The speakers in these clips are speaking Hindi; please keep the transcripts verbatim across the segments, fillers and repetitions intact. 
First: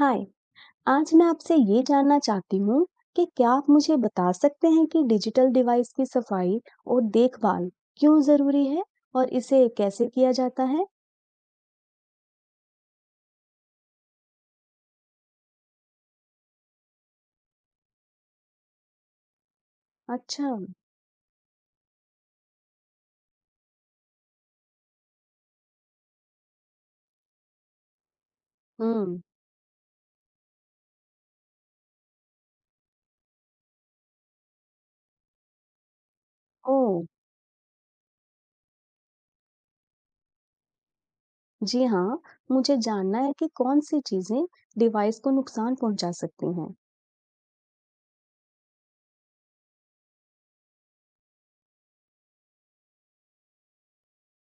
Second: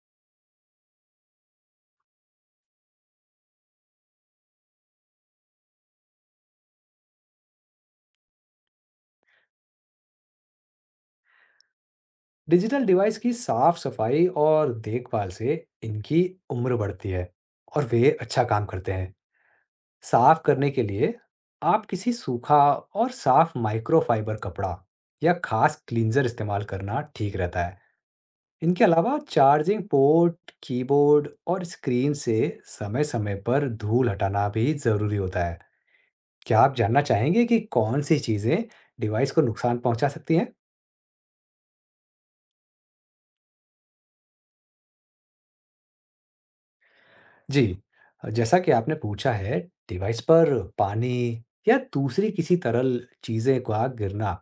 हाय। आज मैं आपसे ये जानना चाहती हूँ कि क्या आप मुझे बता सकते हैं कि डिजिटल डिवाइस की सफाई और देखभाल क्यों जरूरी है और इसे कैसे किया जाता है? डिजिटल डिवाइस की साफ सफाई और देखभाल से इनकी उम्र बढ़ती है और वे अच्छा काम करते हैं। साफ अच्छा। करने के लिए आप किसी सूखा और साफ माइक्रोफाइबर कपड़ा या खास क्लींजर इस्तेमाल करना ठीक रहता है। इनके अलावा हम्म। चार्जिंग पोर्ट, कीबोर्ड और स्क्रीन से समय-समय पर धूल हटाना भी ज़रूरी होता है। क्या आप ओ। जानना चाहेंगे कि कौन सी चीज़ें डिवाइस को नुकसान पहुंचा सकती हैं? जी हाँ, मुझे जानना है कि कौन सी चीजें डिवाइस को नुकसान पहुंचा सकती हैं। जी, जैसा कि आपने पूछा है, डिवाइस पर पानी या दूसरी किसी तरल चीज़ें का गिरना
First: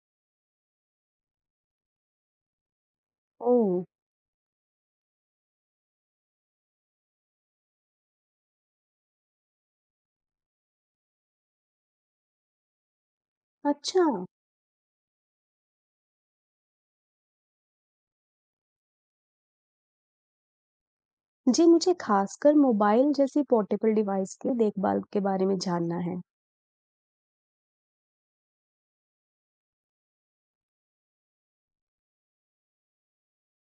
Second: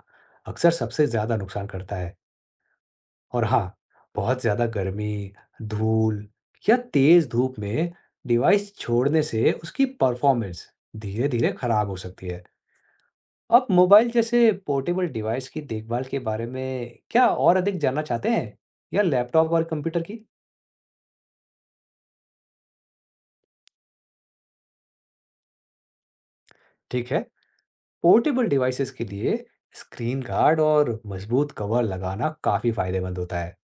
अक्सर सबसे ज़्यादा नुकसान करता है। और हाँ, ओ। बहुत ज़्यादा गर्मी, धूल या तेज़ धूप में डिवाइस छोड़ने से उसकी परफॉर्मेंस धीरे-धीरे खराब हो सकती है। आप अच्छा। मोबाइल जैसे पोर्टेबल डिवाइस की देखभाल के बारे में क्या और अधिक जानना चाहते हैं? या लैपटॉप और कंप्यूटर की? जी मुझे खासकर मोबाइल जैसी पोर्टेबल डिवाइस की देखभाल के बारे में जानना है। ठीक है। पोर्टेबल डिवाइसेस के लिए स्क्रीन गार्ड और मजबूत कवर लगाना काफी फायदेमंद होता है।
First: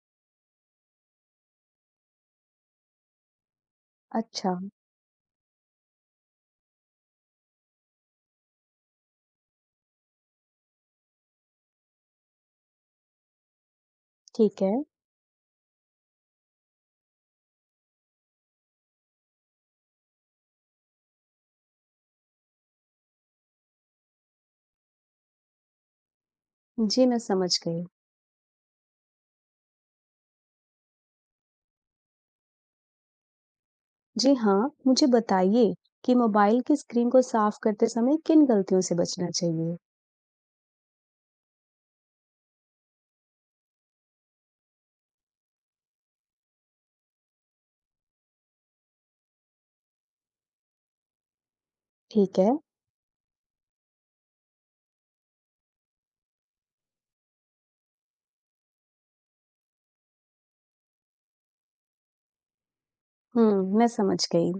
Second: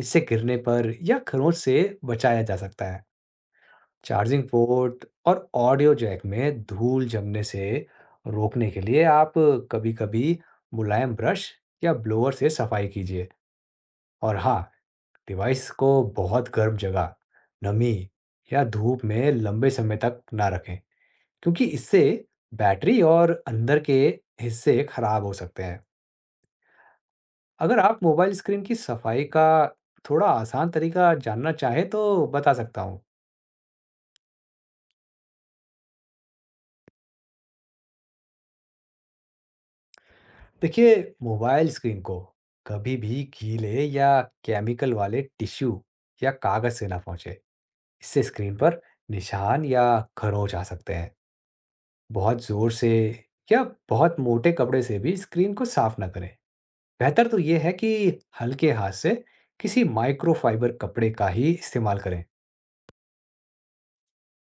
इससे गिरने पर या खरोंच से बचाया जा सकता है। चार्जिंग अच्छा। पोर्ट और ऑडियो जैक में धूल जमने से रोकने के लिए आप कभी-कभी मुलायम ब्रश या ब्लोअर से सफाई कीजिए। और हाँ, ठीक है। डिवाइस को बहुत गर्म जगह, नमी या धूप में लंबे समय तक ना रखें, क्योंकि इससे बैटरी और अंदर के हिस्से खराब हो सकते हैं। जी मैं समझ अगर गई। आप मोबाइल स्क्रीन की सफाई का थोड़ा आसान तरीका जानना चाहें तो बता सकता हूँ। जी हाँ, मुझे बताइए कि मोबाइल की स्क्रीन को साफ करते समय किन गलतियों से बचना चाहिए? देखिए, मोबाइल स्क्रीन को कभी भी गीले या केमिकल वाले टिश्यू या कागज़ से ना पहुँचे। इससे स्क्रीन पर निशान या खरोंच आ सकते हैं। ठीक बहुत है। ज़ोर से या बहुत मोटे कपड़े से भी स्क्रीन को साफ ना करें। बेहतर तो ये है कि हल्के हाथ से किसी माइक्रोफाइबर कपड़े का ही इस्तेमाल करें। हुँ, मैं समझ गई।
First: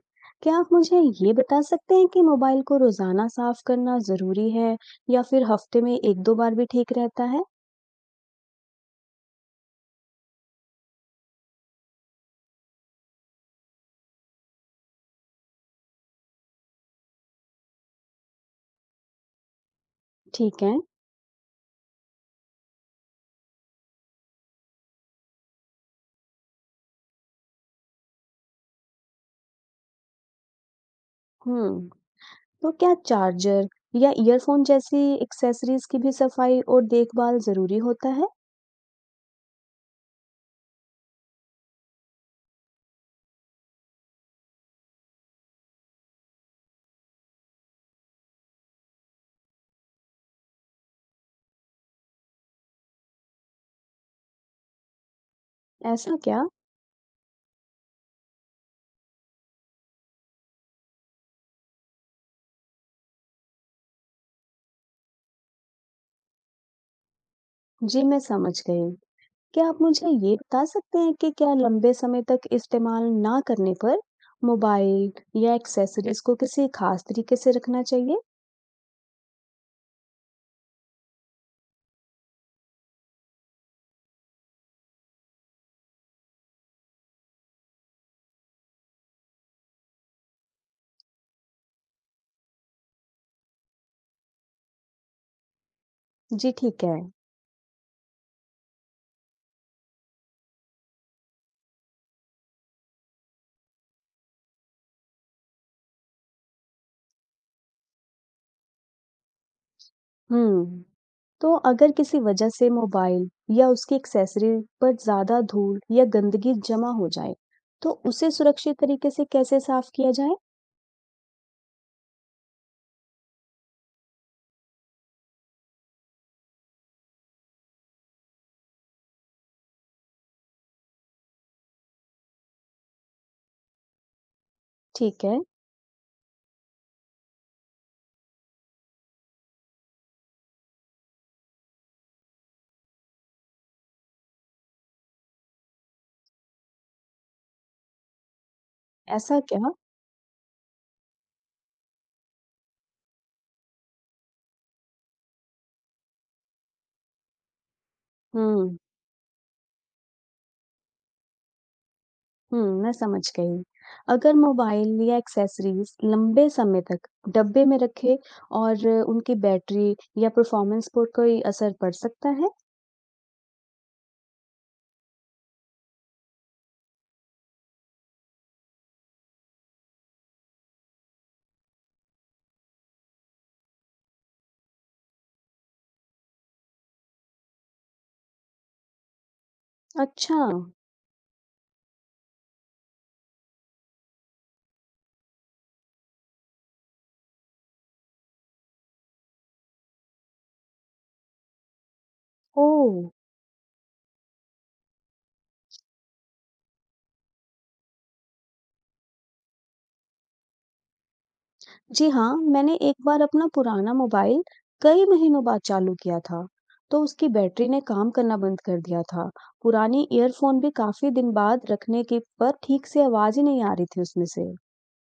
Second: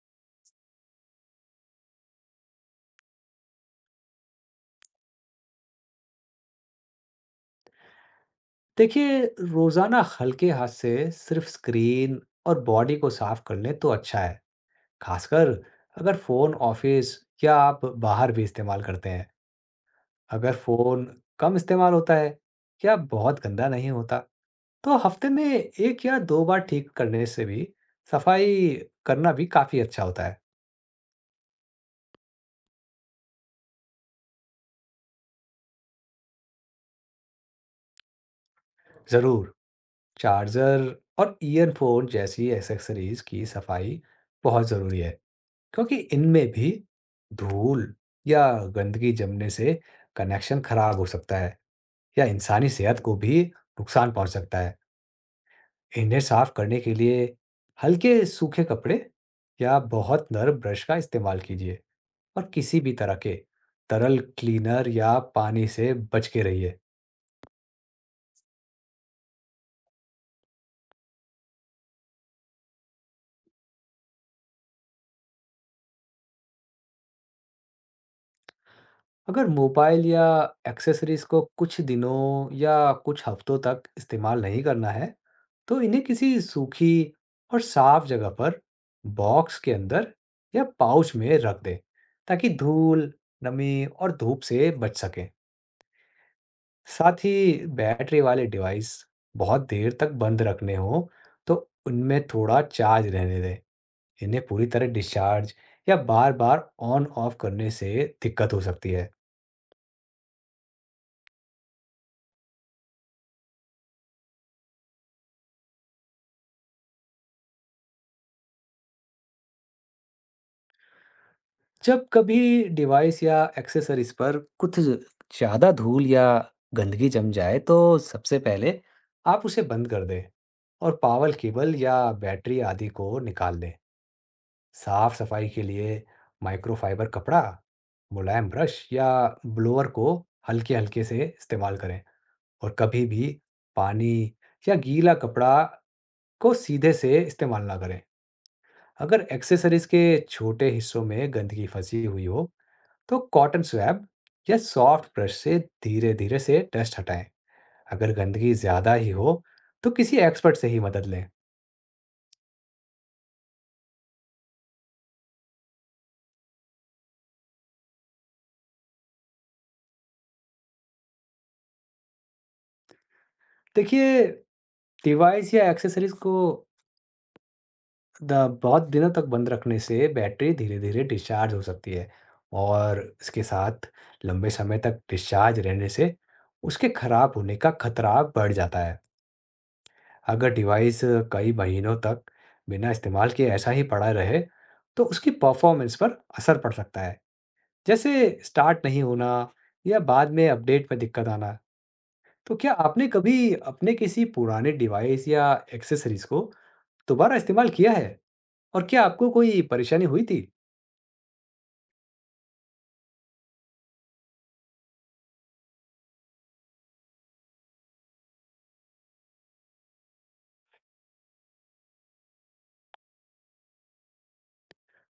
क्या आप मुझे ये बता सकते हैं कि मोबाइल को रोज़ाना साफ करना ज़रूरी है या फिर हफ़्ते में एक दो बार भी ठीक रहता है? देखिए, रोजाना हल्के हाथ से सिर्फ स्क्रीन और बॉडी को साफ कर लें तो अच्छा है। खासकर अगर फोन ऑफिस या आप बाहर भी इस्तेमाल करते हैं। अगर ठीक है। फोन कम इस्तेमाल होता है या बहुत गंदा नहीं होता तो हफ्ते में एक या दो बार ठीक करने से भी सफाई करना भी काफी अच्छा होता है। हुँ। तो क्या चार्जर या ईयरफ़ोन जैसी एक्सेसरीज़ की भी सफाई और देखभाल ज़रूरी होता है? जरूर, चार्जर और ईयरफोन जैसी एक्सेसरीज की सफाई बहुत जरूरी है, क्योंकि इनमें भी धूल या गंदगी जमने से कनेक्शन खराब हो सकता है या इंसानी सेहत को भी नुकसान पहुंच सकता है। ऐसा इन्हें क्या? साफ करने के लिए हल्के सूखे कपड़े या बहुत नरम ब्रश का इस्तेमाल कीजिए और किसी भी तरह के तरल क्लीनर या पानी से बच के रहिए। जी, मैं समझ गई। क्या आप मुझे ये बता सकते हैं कि क्या लंबे समय तक इस्तेमाल ना करने पर मोबाइल या एक्सेसरीज को किसी खास तरीके से रखना चाहिए? अगर मोबाइल या एक्सेसरीज को कुछ दिनों या कुछ हफ्तों तक इस्तेमाल नहीं करना है, तो इन्हें किसी सूखी और साफ जगह पर बॉक्स के अंदर या पाउच में रख दें, ताकि धूल, नमी और धूप से बच सकें। जी ठीक है। साथ ही बैटरी वाले डिवाइस बहुत देर तक बंद रखने हो, तो उनमें थोड़ा चार्ज रहने दें। इन्हें पूरी तरह डिस्चार्ज या बार-बार ऑन ऑफ करने से दिक्कत हो सकती है। हम्म। तो अगर किसी वजह से मोबाइल या उसकी एक्सेसरी पर ज़्यादा धूल या गंदगी जमा हो जाए, तो उसे सुरक्षित तरीके से कैसे साफ किया जाए? जब कभी डिवाइस या एक्सेसरीज पर कुछ ज्यादा धूल या गंदगी जम जाए तो सबसे पहले आप उसे बंद कर दें और पावर केबल या बैटरी आदि को निकाल दें। साफ ठीक है। सफाई के लिए माइक्रोफाइबर कपड़ा, मुलायम ब्रश या ब्लोअर को हल्के हल्के से इस्तेमाल करें और कभी भी पानी या गीला कपड़ा को सीधे से इस्तेमाल ना करें। अगर ऐसा क्या? एक्सेसरीज के छोटे हिस्सों में गंदगी फंसी हुई हो तो कॉटन स्वैब या सॉफ्ट ब्रश से धीरे धीरे से डस्ट हटाएं। अगर गंदगी हम्म। ज़्यादा ही हो तो किसी एक्सपर्ट से ही मदद लें। हुँ, मैं समझ गई। अगर मोबाइल या एक्सेसरीज़ लंबे समय तक डब्बे में रखे और उनकी बैटरी या परफॉर्मेंस पर कोई असर पड़ सकता है? देखिए, डिवाइस या एक्सेसरीज को द- बहुत दिनों तक बंद रखने से बैटरी धीरे धीरे डिस्चार्ज हो सकती है और इसके साथ लंबे समय तक डिस्चार्ज रहने से उसके खराब होने का खतरा बढ़ जाता है। अच्छा। अगर डिवाइस कई महीनों तक बिना इस्तेमाल किए ऐसा ही पड़ा रहे तो उसकी परफॉर्मेंस पर असर पड़ सकता है, जैसे स्टार्ट नहीं होना या बाद में अपडेट में दिक्कत आना। तो क्या आपने ओह! कभी अपने किसी पुराने डिवाइस या एक्सेसरीज को दोबारा इस्तेमाल किया है? और क्या आपको कोई परेशानी हुई थी? जी हाँ, मैंने एक बार अपना पुराना मोबाइल कई महीनों बाद चालू किया था, तो उसकी बैटरी ने काम करना बंद कर दिया था। पुरानी ईयरफ़ोन भी काफ़ी दिन बाद रखने के पर ठीक से आवाज़ ही नहीं आ रही थी उसमें से।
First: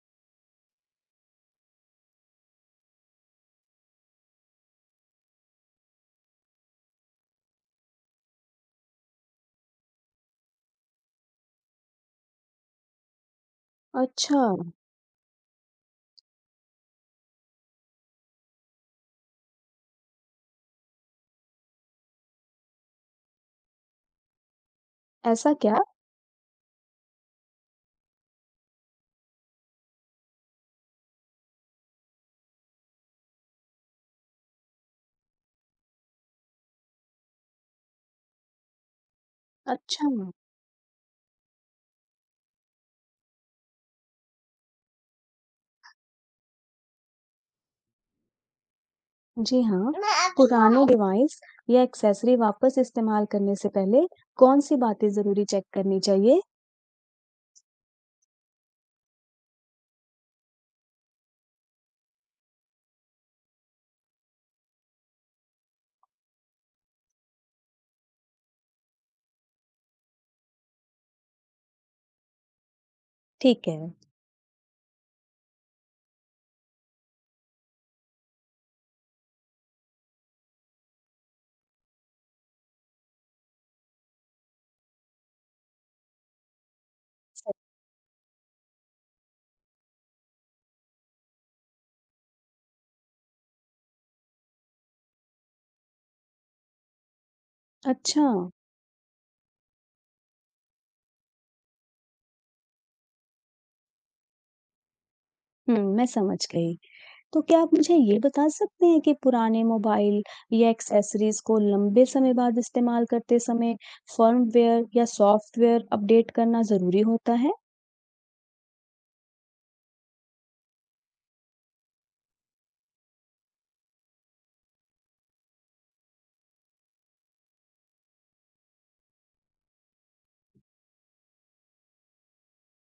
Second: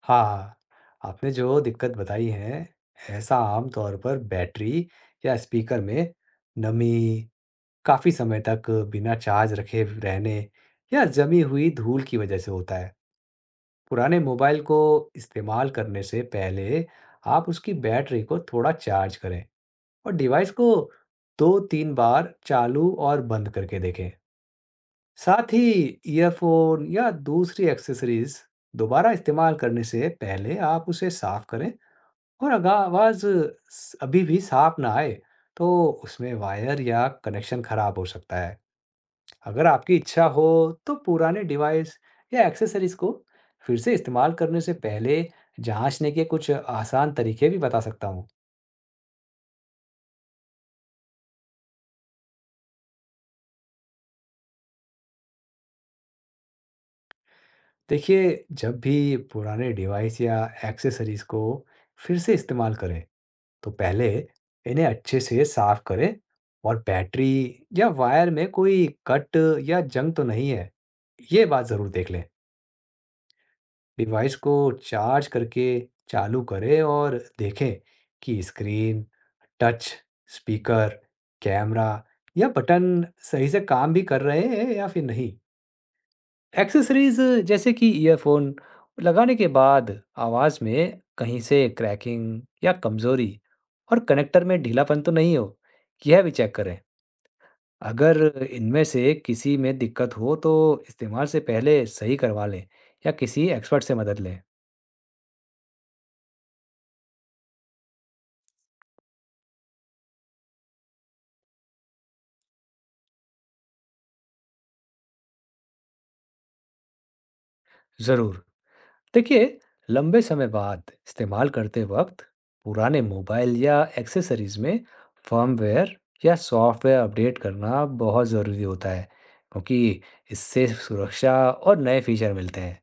हाँ, हाँ, आपने जो दिक्कत बताई है, ऐसा आम तौर पर बैटरी या स्पीकर में नमी, काफ़ी समय तक बिना चार्ज रखे रहने या जमी हुई धूल की वजह से होता है। पुराने अच्छा। मोबाइल को इस्तेमाल करने से पहले आप उसकी बैटरी को थोड़ा चार्ज करें और डिवाइस को दो तीन बार चालू और बंद करके देखें। ऐसा साथ ही क्या? ईयरफोन या दूसरी एक्सेसरीज दोबारा इस्तेमाल करने से पहले आप उसे साफ करें और अगर आवाज़ अभी भी साफ ना आए तो उसमें वायर या कनेक्शन खराब हो सकता है। अगर आपकी अच्छा। इच्छा हो तो पुराने डिवाइस या एक्सेसरीज को फिर से इस्तेमाल करने से पहले जांचने के कुछ आसान तरीके भी बता सकता हूँ। जी हाँ, पुराने डिवाइस या एक्सेसरी वापस इस्तेमाल करने से पहले कौन सी बातें ज़रूरी चेक करनी चाहिए? देखिए, जब भी पुराने डिवाइस या एक्सेसरीज को फिर से इस्तेमाल करें तो पहले इन्हें अच्छे से साफ करें और बैटरी या वायर में कोई कट या जंग तो नहीं है, ये बात ज़रूर देख लें। ठीक है। डिवाइस को चार्ज करके चालू करें और देखें कि स्क्रीन, टच, स्पीकर, कैमरा या बटन सही से काम भी कर रहे हैं या फिर नहीं। एक्सेसरीज जैसे कि ईयरफोन लगाने के बाद आवाज़ में कहीं से क्रैकिंग या कमज़ोरी और कनेक्टर में ढीलापन तो नहीं हो, यह भी चेक करें। अगर अच्छा। इनमें से किसी में दिक्कत हो तो इस्तेमाल से पहले सही करवा लें या किसी एक्सपर्ट से मदद लें। हम्म, मैं समझ गई। तो क्या आप मुझे ये बता सकते हैं कि पुराने मोबाइल या एक्सेसरीज को लंबे समय बाद इस्तेमाल करते समय फर्मवेयर या सॉफ्टवेयर अपडेट करना ज़रूरी होता है? ज़रूर। देखिए, लंबे समय बाद इस्तेमाल करते वक्त पुराने मोबाइल या एक्सेसरीज में फर्मवेयर या सॉफ्टवेयर अपडेट करना बहुत ज़रूरी होता है, क्योंकि इससे सुरक्षा और नए फीचर मिलते हैं।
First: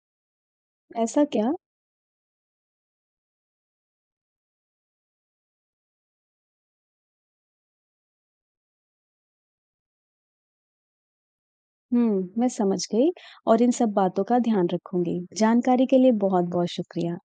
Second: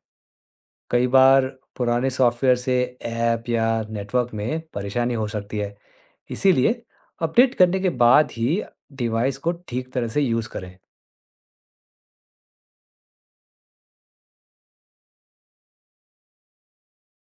कई ऐसा बार क्या? पुराने सॉफ्टवेयर से ऐप या नेटवर्क में परेशानी हो सकती है, इसीलिए अपडेट करने के बाद ही डिवाइस को ठीक तरह से यूज़ करें। हम्म, मैं समझ गई और इन सब बातों का ध्यान रखूंगी। जानकारी के लिए बहुत-बहुत शुक्रिया।